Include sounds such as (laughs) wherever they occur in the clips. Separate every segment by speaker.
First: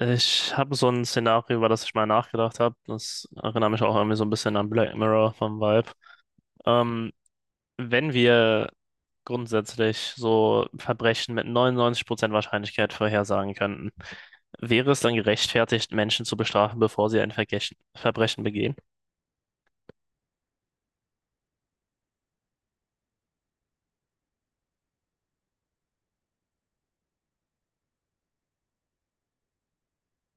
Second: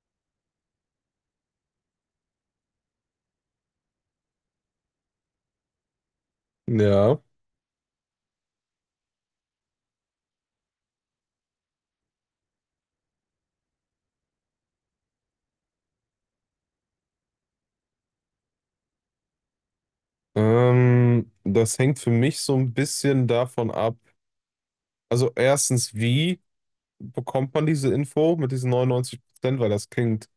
Speaker 1: Ich habe so ein Szenario, über das ich mal nachgedacht habe. Das erinnert mich auch irgendwie so ein bisschen an Black Mirror vom Vibe. Ähm,
Speaker 2: Ja,
Speaker 1: Wenn wir grundsätzlich so Verbrechen mit 99% Wahrscheinlichkeit vorhersagen könnten, wäre es dann gerechtfertigt, Menschen zu bestrafen, bevor sie ein Verbrechen begehen?
Speaker 2: das hängt für mich so ein bisschen davon ab. Also erstens, wie bekommt man diese Info mit diesen 99%? Weil das klingt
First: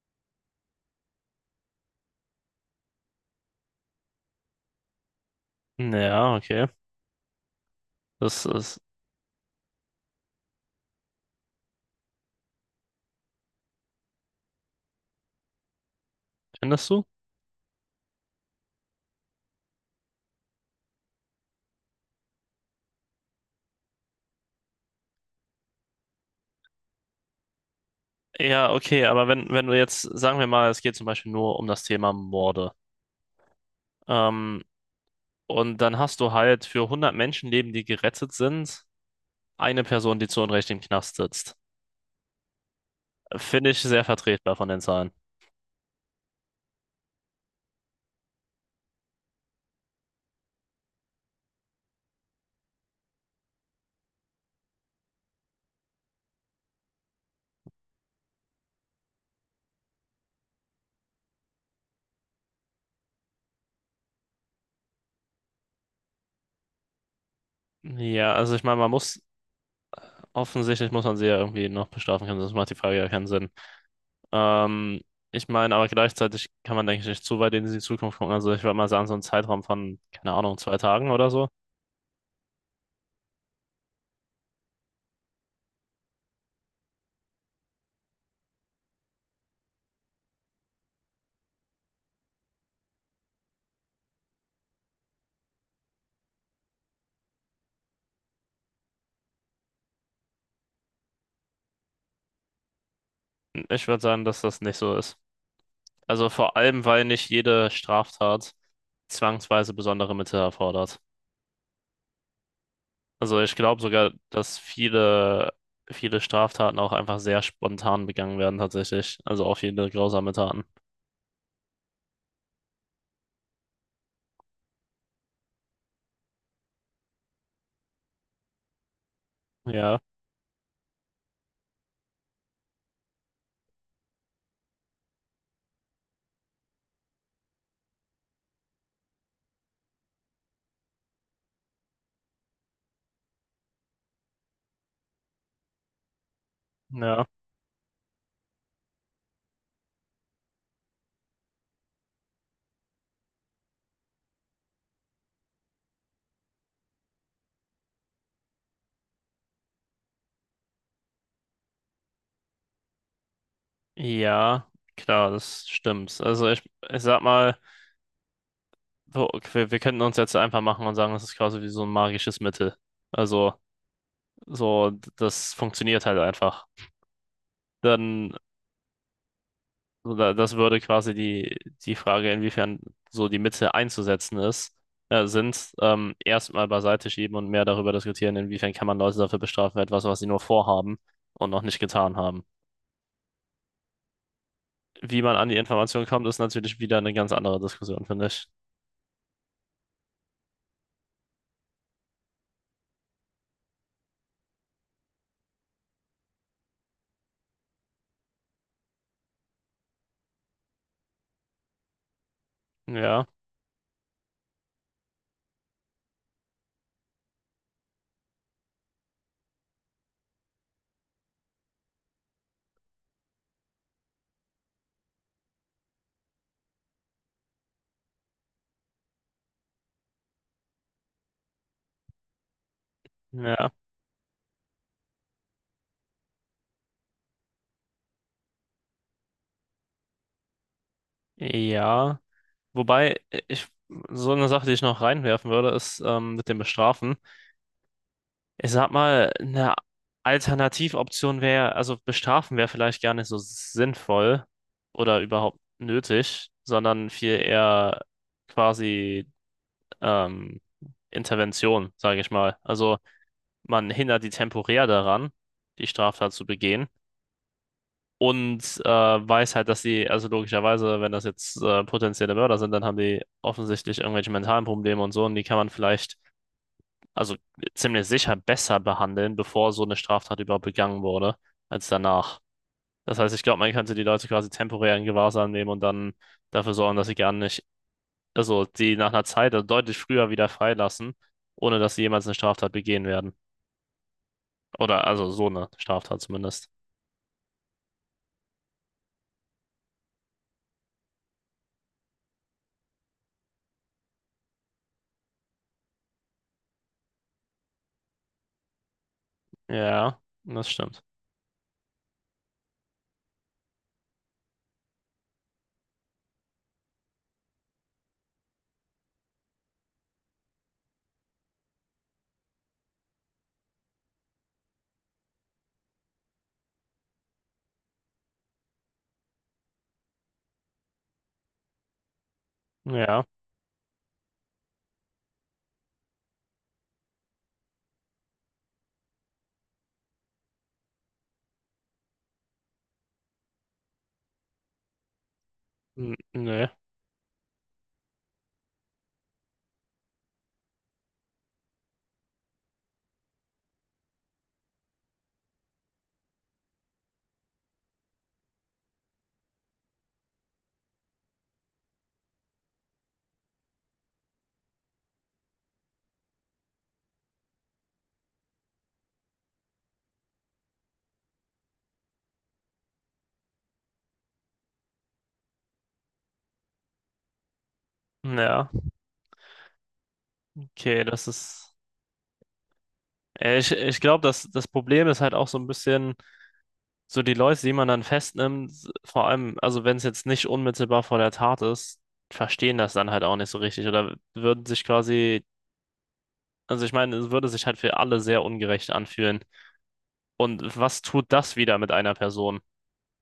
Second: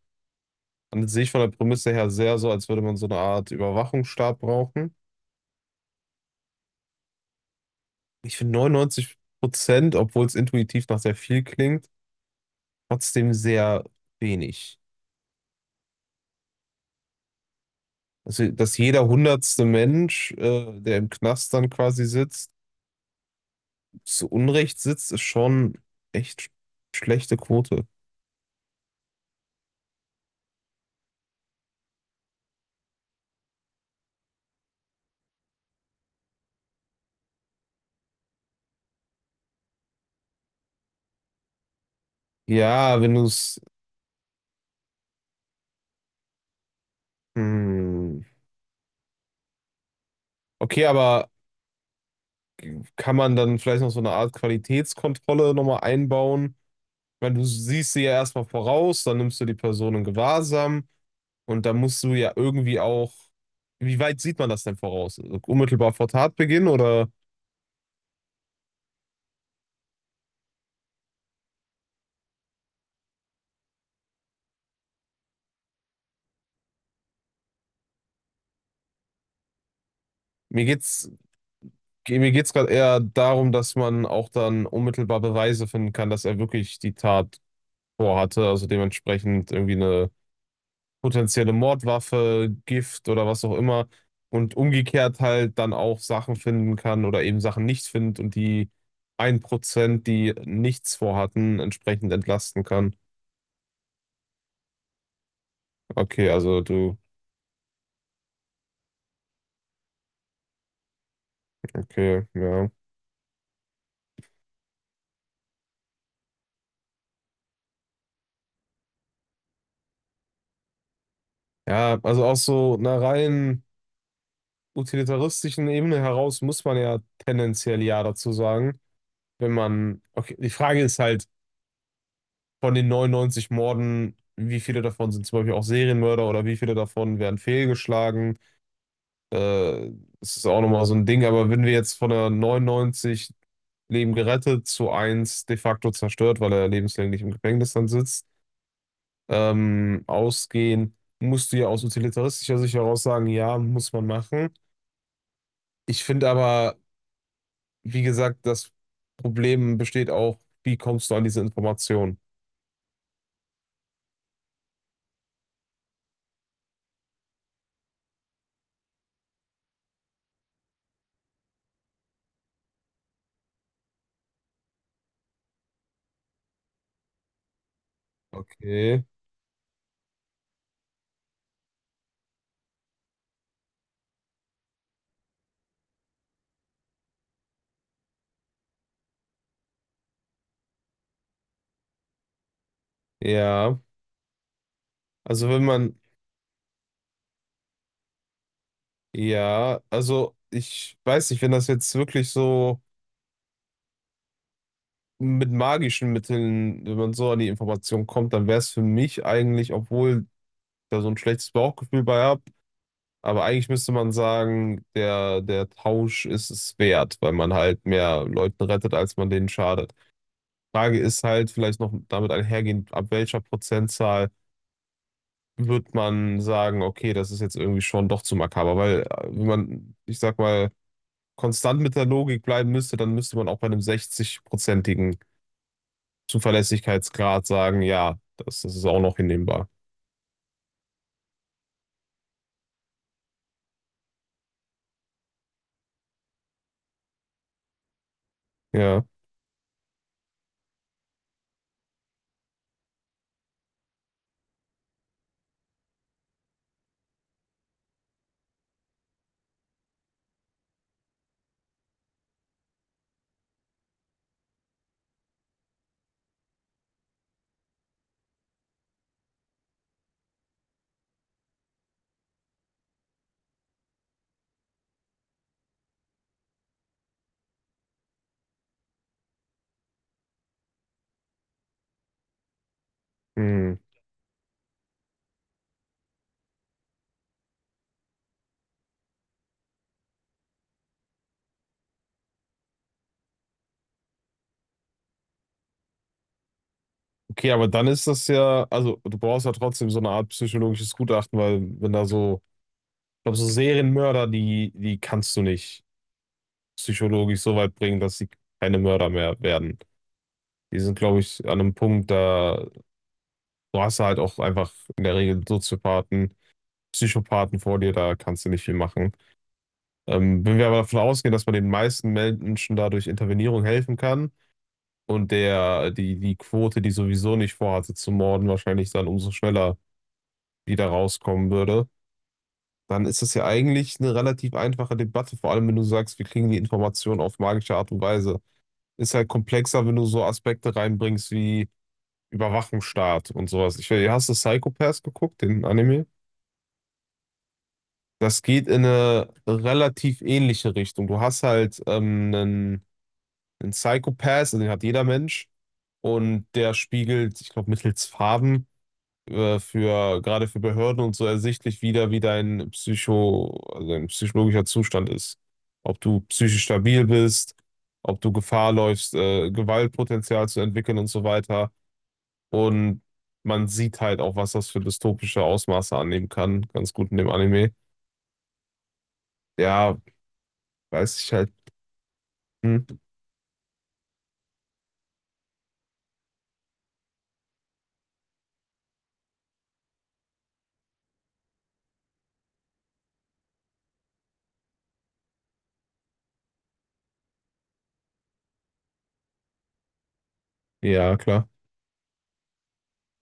Speaker 2: an sich von der Prämisse her sehr so, als würde man so eine Art Überwachungsstaat brauchen.
Speaker 1: Ja, okay.
Speaker 2: Ich
Speaker 1: Das
Speaker 2: finde
Speaker 1: ist,
Speaker 2: 99%, obwohl es intuitiv nach sehr viel klingt, trotzdem sehr wenig.
Speaker 1: findest du?
Speaker 2: Also, dass jeder 100. Mensch, der im Knast dann quasi sitzt, zu Unrecht sitzt, ist schon echt schlechte Quote.
Speaker 1: Ja, okay, aber wenn du jetzt, sagen wir mal, es geht zum Beispiel nur um das Thema Morde. Ähm, und dann hast du halt für 100 Menschenleben, die gerettet sind, eine Person, die zu Unrecht im Knast sitzt.
Speaker 2: Ja, wenn du es
Speaker 1: Finde ich sehr vertretbar von den Zahlen.
Speaker 2: Hm. Okay, aber kann man dann vielleicht noch so eine Art Qualitätskontrolle nochmal einbauen? Weil du siehst sie ja erstmal voraus, dann nimmst du die Person in Gewahrsam und dann musst du ja irgendwie auch. Wie weit sieht man das denn voraus? Also unmittelbar vor Tatbeginn oder
Speaker 1: Ja, also ich meine, man muss, offensichtlich muss man sie ja irgendwie noch bestrafen können, sonst macht die Frage ja keinen Sinn. Ähm, Ich meine, aber gleichzeitig kann man, denke ich, nicht zu weit in die Zukunft gucken. Also ich würde mal sagen, so einen Zeitraum von, keine Ahnung,
Speaker 2: mir
Speaker 1: 2 Tagen
Speaker 2: geht's,
Speaker 1: oder so.
Speaker 2: mir geht's gerade eher darum, dass man auch dann unmittelbar Beweise finden kann, dass er wirklich die Tat vorhatte, also dementsprechend irgendwie eine potenzielle Mordwaffe, Gift oder was auch immer und umgekehrt halt dann auch Sachen finden kann oder eben Sachen nicht findet und die 1% die nichts vorhatten, entsprechend entlasten kann.
Speaker 1: Ich würde sagen, dass das nicht so ist.
Speaker 2: Okay,
Speaker 1: Also vor
Speaker 2: also
Speaker 1: allem,
Speaker 2: du,
Speaker 1: weil nicht jede Straftat zwangsweise besondere Mittel erfordert.
Speaker 2: okay, ja.
Speaker 1: Also ich glaube sogar, dass viele, viele Straftaten auch einfach sehr spontan begangen werden tatsächlich. Also auch viele grausame Taten.
Speaker 2: Ja, also aus so einer rein utilitaristischen Ebene heraus muss man ja tendenziell ja dazu sagen, wenn
Speaker 1: Ja,
Speaker 2: man, okay, die Frage ist halt, von den 99 Morden, wie viele davon sind zum Beispiel auch Serienmörder oder wie viele davon werden fehlgeschlagen? Äh, das ist auch nochmal so ein Ding, aber wenn wir jetzt von der 99 Leben gerettet zu eins de facto zerstört, weil er lebenslänglich
Speaker 1: ja.
Speaker 2: im Gefängnis dann sitzt, ausgehen, musst du ja aus utilitaristischer Sicht heraus sagen, ja, muss man machen. Ich finde aber, wie gesagt, das Problem besteht auch, wie kommst du an diese Information?
Speaker 1: Ja, klar, das stimmt. Also ich sag mal, so, okay, wir könnten uns jetzt einfach machen und sagen, das ist quasi wie so ein magisches Mittel. Also so, das funktioniert halt einfach. Dann
Speaker 2: Okay,
Speaker 1: So, da, das würde quasi die Frage, inwiefern so die Mittel einzusetzen sind, erstmal beiseite schieben und mehr darüber diskutieren, inwiefern kann man Leute dafür bestrafen, für etwas, was sie nur vorhaben und noch nicht getan haben.
Speaker 2: ja.
Speaker 1: Wie man
Speaker 2: Also
Speaker 1: an die
Speaker 2: wenn man,
Speaker 1: Information kommt, ist natürlich wieder eine ganz andere Diskussion, finde ich.
Speaker 2: ja, also ich weiß nicht, wenn das jetzt wirklich so. Mit magischen Mitteln, wenn man so an die Information kommt, dann wäre es für mich eigentlich, obwohl ich da so ein schlechtes Bauchgefühl bei habe,
Speaker 1: Ja,
Speaker 2: aber eigentlich müsste man sagen, der Tausch ist es wert, weil man halt mehr Leuten rettet, als man denen schadet. Frage ist halt vielleicht noch damit einhergehend, ab welcher Prozentzahl wird man sagen, okay, das ist jetzt irgendwie schon doch zu makaber, weil wenn man, ich sag mal, konstant mit der Logik bleiben müsste, dann müsste man auch bei
Speaker 1: ja,
Speaker 2: einem 60-prozentigen Zuverlässigkeitsgrad sagen, ja, das ist auch noch hinnehmbar.
Speaker 1: ja. Wobei, so eine Sache, die ich noch reinwerfen würde, ist, mit dem Bestrafen. Ich sag
Speaker 2: Ja.
Speaker 1: mal, eine Alternativoption wäre, also bestrafen wäre vielleicht gar nicht so sinnvoll oder überhaupt nötig, sondern viel eher quasi ähm, Intervention, sage ich mal. Also man hindert die temporär daran, die Straftat zu begehen und weiß halt, dass sie, also logischerweise, wenn das jetzt potenzielle Mörder sind, dann haben die offensichtlich irgendwelche mentalen Probleme und so und die kann man vielleicht also ziemlich sicher besser behandeln, bevor so eine Straftat überhaupt begangen wurde, als danach. Das heißt, ich glaube, man
Speaker 2: Hm.
Speaker 1: könnte die Leute quasi temporär in Gewahrsam nehmen und dann dafür sorgen, dass sie gar nicht, also die nach einer Zeit also deutlich früher wieder freilassen, ohne dass sie jemals eine Straftat begehen werden. Oder also so eine Straftat zumindest.
Speaker 2: Okay, aber dann ist das ja, also du brauchst ja trotzdem so eine Art psychologisches Gutachten, weil wenn da so, ich glaube, so Serienmörder, die kannst du nicht psychologisch so weit bringen, dass sie keine Mörder mehr werden.
Speaker 1: Ja, das
Speaker 2: Die sind,
Speaker 1: stimmt.
Speaker 2: glaube ich, an einem Punkt, da du hast halt auch einfach in der Regel Soziopathen, Psychopathen vor dir, da kannst du nicht viel machen. Wenn wir aber davon ausgehen, dass man den meisten Menschen dadurch Intervenierung helfen kann, und der, die Quote, die sowieso nicht vorhatte zu morden, wahrscheinlich dann umso schneller wieder rauskommen würde, dann ist
Speaker 1: Ja,
Speaker 2: das ja eigentlich eine relativ einfache Debatte, vor allem wenn du sagst, wir kriegen die Informationen auf magische Art und Weise. Ist halt komplexer, wenn du so Aspekte reinbringst wie Überwachungsstaat und sowas. Ich weiß, hast du Psycho Pass geguckt, den Anime?
Speaker 1: Nö.
Speaker 2: Das geht in eine relativ ähnliche Richtung. Du hast halt einen, einen Psycho Pass, also den hat jeder Mensch. Und der spiegelt, ich glaube, mittels Farben für gerade für Behörden und so ersichtlich wieder, wie dein Psycho, also dein psychologischer Zustand ist. Ob du psychisch stabil bist, ob du Gefahr läufst, Gewaltpotenzial zu entwickeln und so weiter. Und man sieht halt auch, was das für dystopische Ausmaße annehmen kann, ganz gut in dem Anime.
Speaker 1: Ja,
Speaker 2: Ja,
Speaker 1: okay,
Speaker 2: weiß
Speaker 1: das
Speaker 2: ich halt.
Speaker 1: ist.
Speaker 2: Hm.
Speaker 1: Ich glaube, das Problem ist halt auch so ein bisschen. So die Leute, die man dann festnimmt, vor allem, also wenn es jetzt nicht unmittelbar vor der Tat ist, verstehen das dann halt auch nicht so richtig oder würden sich quasi, also ich meine, es würde sich halt für alle sehr ungerecht anfühlen. Und was
Speaker 2: Ja,
Speaker 1: tut
Speaker 2: klar.
Speaker 1: das wieder mit einer Person?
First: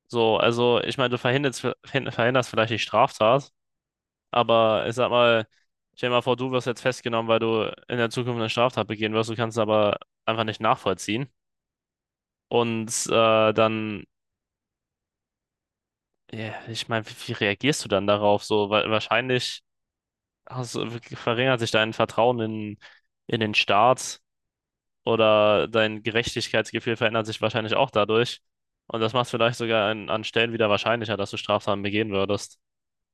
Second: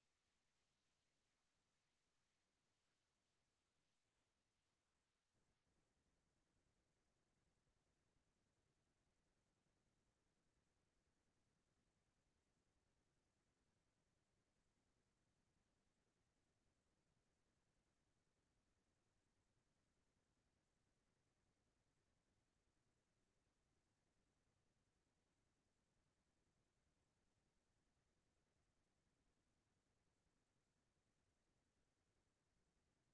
Speaker 1: So, also ich meine, du verhinderst vielleicht die Straftat, aber ich sag mal, stell dir mal vor, du wirst jetzt festgenommen, weil du in der Zukunft eine Straftat begehen wirst, du kannst es aber einfach nicht nachvollziehen. Und dann ja, ich meine, wie reagierst du dann darauf? So, weil wahrscheinlich hast, du- verringert sich dein Vertrauen in den Staat oder dein Gerechtigkeitsgefühl verändert sich wahrscheinlich auch dadurch. Und das macht es vielleicht sogar an Stellen wieder wahrscheinlicher, dass du Straftaten begehen würdest.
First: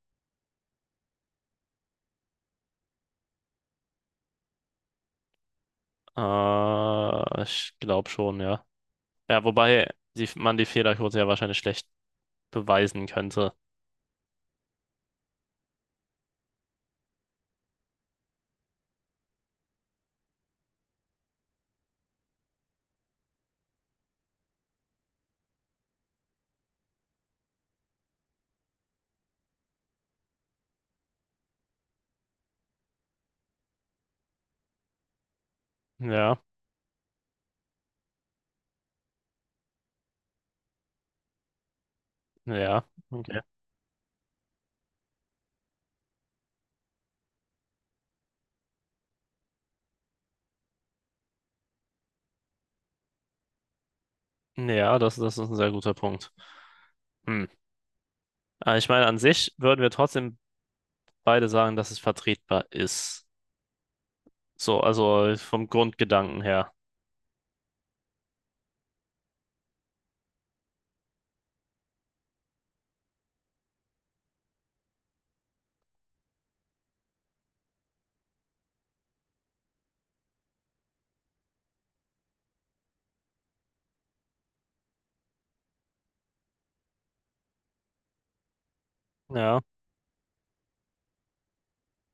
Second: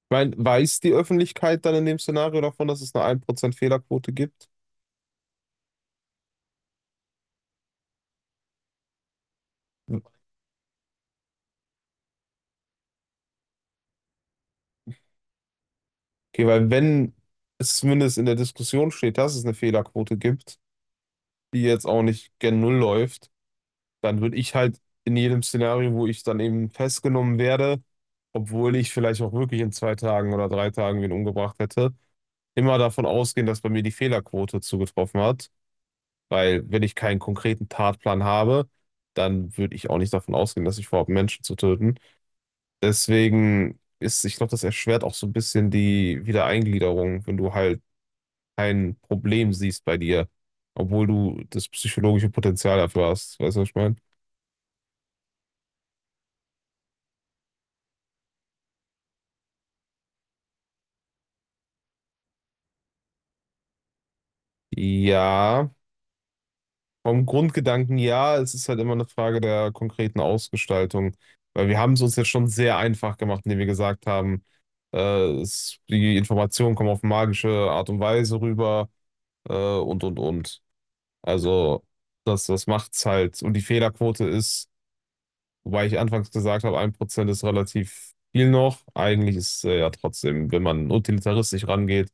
Speaker 2: Ich meine, weiß die Öffentlichkeit dann in dem Szenario davon, dass es eine 1% Fehlerquote gibt?
Speaker 1: Ich glaube schon, ja. Ja, wobei man die Fehlerquote ja wahrscheinlich schlecht beweisen könnte.
Speaker 2: Okay, weil wenn es zumindest in der Diskussion steht, dass es eine Fehlerquote gibt, die jetzt auch nicht gen Null läuft, dann würde ich halt in jedem Szenario, wo ich dann eben festgenommen werde, obwohl ich vielleicht auch wirklich in 2 Tagen oder 3 Tagen wen umgebracht hätte, immer davon ausgehen, dass bei mir die Fehlerquote zugetroffen hat.
Speaker 1: Ja,
Speaker 2: Weil wenn ich keinen konkreten Tatplan habe, dann würde ich auch nicht davon ausgehen, dass ich vorhabe, Menschen zu töten.
Speaker 1: ja, okay.
Speaker 2: Deswegen ist, ich glaube, das erschwert auch so ein bisschen die Wiedereingliederung, wenn du halt kein Problem siehst bei dir, obwohl du das psychologische Potenzial dafür hast. Weißt du, was ich meine?
Speaker 1: Ja, das ist ein sehr guter Punkt. Hm. Aber ich meine, an sich würden wir trotzdem beide sagen, dass es vertretbar ist. So, also vom
Speaker 2: Ja,
Speaker 1: Grundgedanken her.
Speaker 2: vom Grundgedanken ja, es ist halt immer eine Frage der konkreten Ausgestaltung, weil wir haben es uns jetzt schon sehr einfach gemacht, indem wir gesagt haben, äh, es, die Informationen kommen auf magische Art und Weise rüber, äh, und und. Also das macht's halt. Und die Fehlerquote ist. Wobei ich anfangs gesagt habe, 1% ist relativ viel noch. Eigentlich
Speaker 1: Ja,
Speaker 2: ist ja trotzdem, wenn man utilitaristisch rangeht,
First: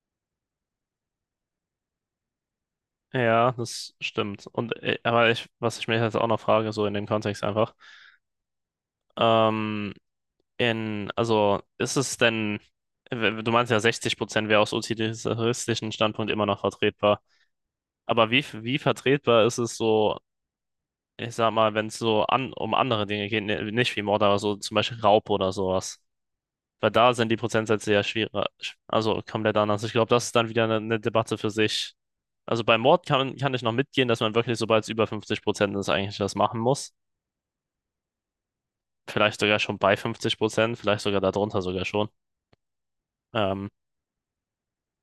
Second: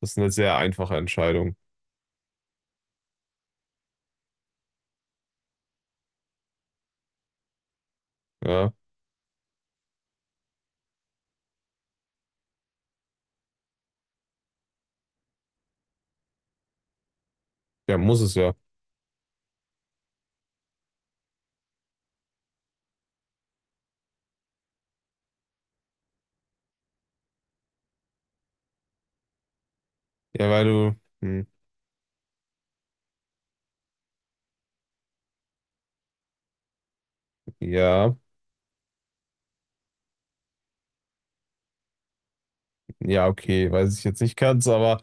Speaker 2: das eine sehr einfache Entscheidung.
Speaker 1: ja, das stimmt. Und was ich mich jetzt auch noch frage, so in dem Kontext einfach,
Speaker 2: Ja,
Speaker 1: ähm, also ist es denn, du meinst ja 60% wäre aus utilitaristischen Standpunkt immer noch vertretbar.
Speaker 2: ja, muss
Speaker 1: Aber
Speaker 2: es
Speaker 1: wie,
Speaker 2: ja.
Speaker 1: wie vertretbar ist es so, ich sag mal, wenn es so um andere Dinge geht, nicht wie Mord, aber so zum Beispiel Raub oder sowas? Weil da sind die Prozentsätze ja schwieriger, also komplett anders. Ich glaube, das ist dann
Speaker 2: Ja,
Speaker 1: wieder
Speaker 2: weil
Speaker 1: eine,
Speaker 2: du,
Speaker 1: eine Debatte
Speaker 2: hm,
Speaker 1: für sich. Also bei Mord kann ich noch mitgehen, dass man wirklich, sobald es über 50% ist, eigentlich das machen muss.
Speaker 2: ja,
Speaker 1: Vielleicht sogar schon bei 50%, vielleicht sogar darunter sogar schon.
Speaker 2: ja,
Speaker 1: Ähm,
Speaker 2: okay, weiß ich jetzt nicht ganz, aber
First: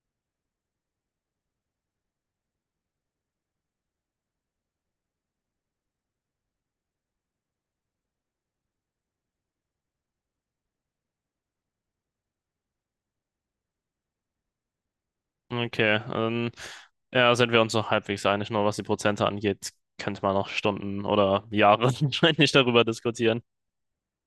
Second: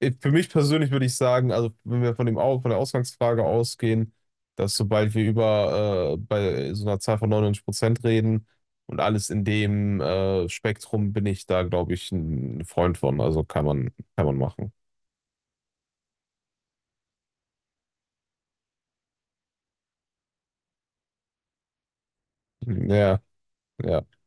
Speaker 2: für mich persönlich würde ich sagen, also wenn wir von dem von der Ausgangsfrage ausgehen, dass sobald wir über bei so einer Zahl von 99% reden und alles in dem Spektrum bin ich da, glaube ich, ein Freund von. Also kann man machen.
Speaker 1: okay, ja, sind wir uns noch halbwegs einig, nur was die Prozente angeht, könnte man noch Stunden oder Jahre (laughs) wahrscheinlich darüber
Speaker 2: Hm, ja,
Speaker 1: diskutieren.
Speaker 2: ja,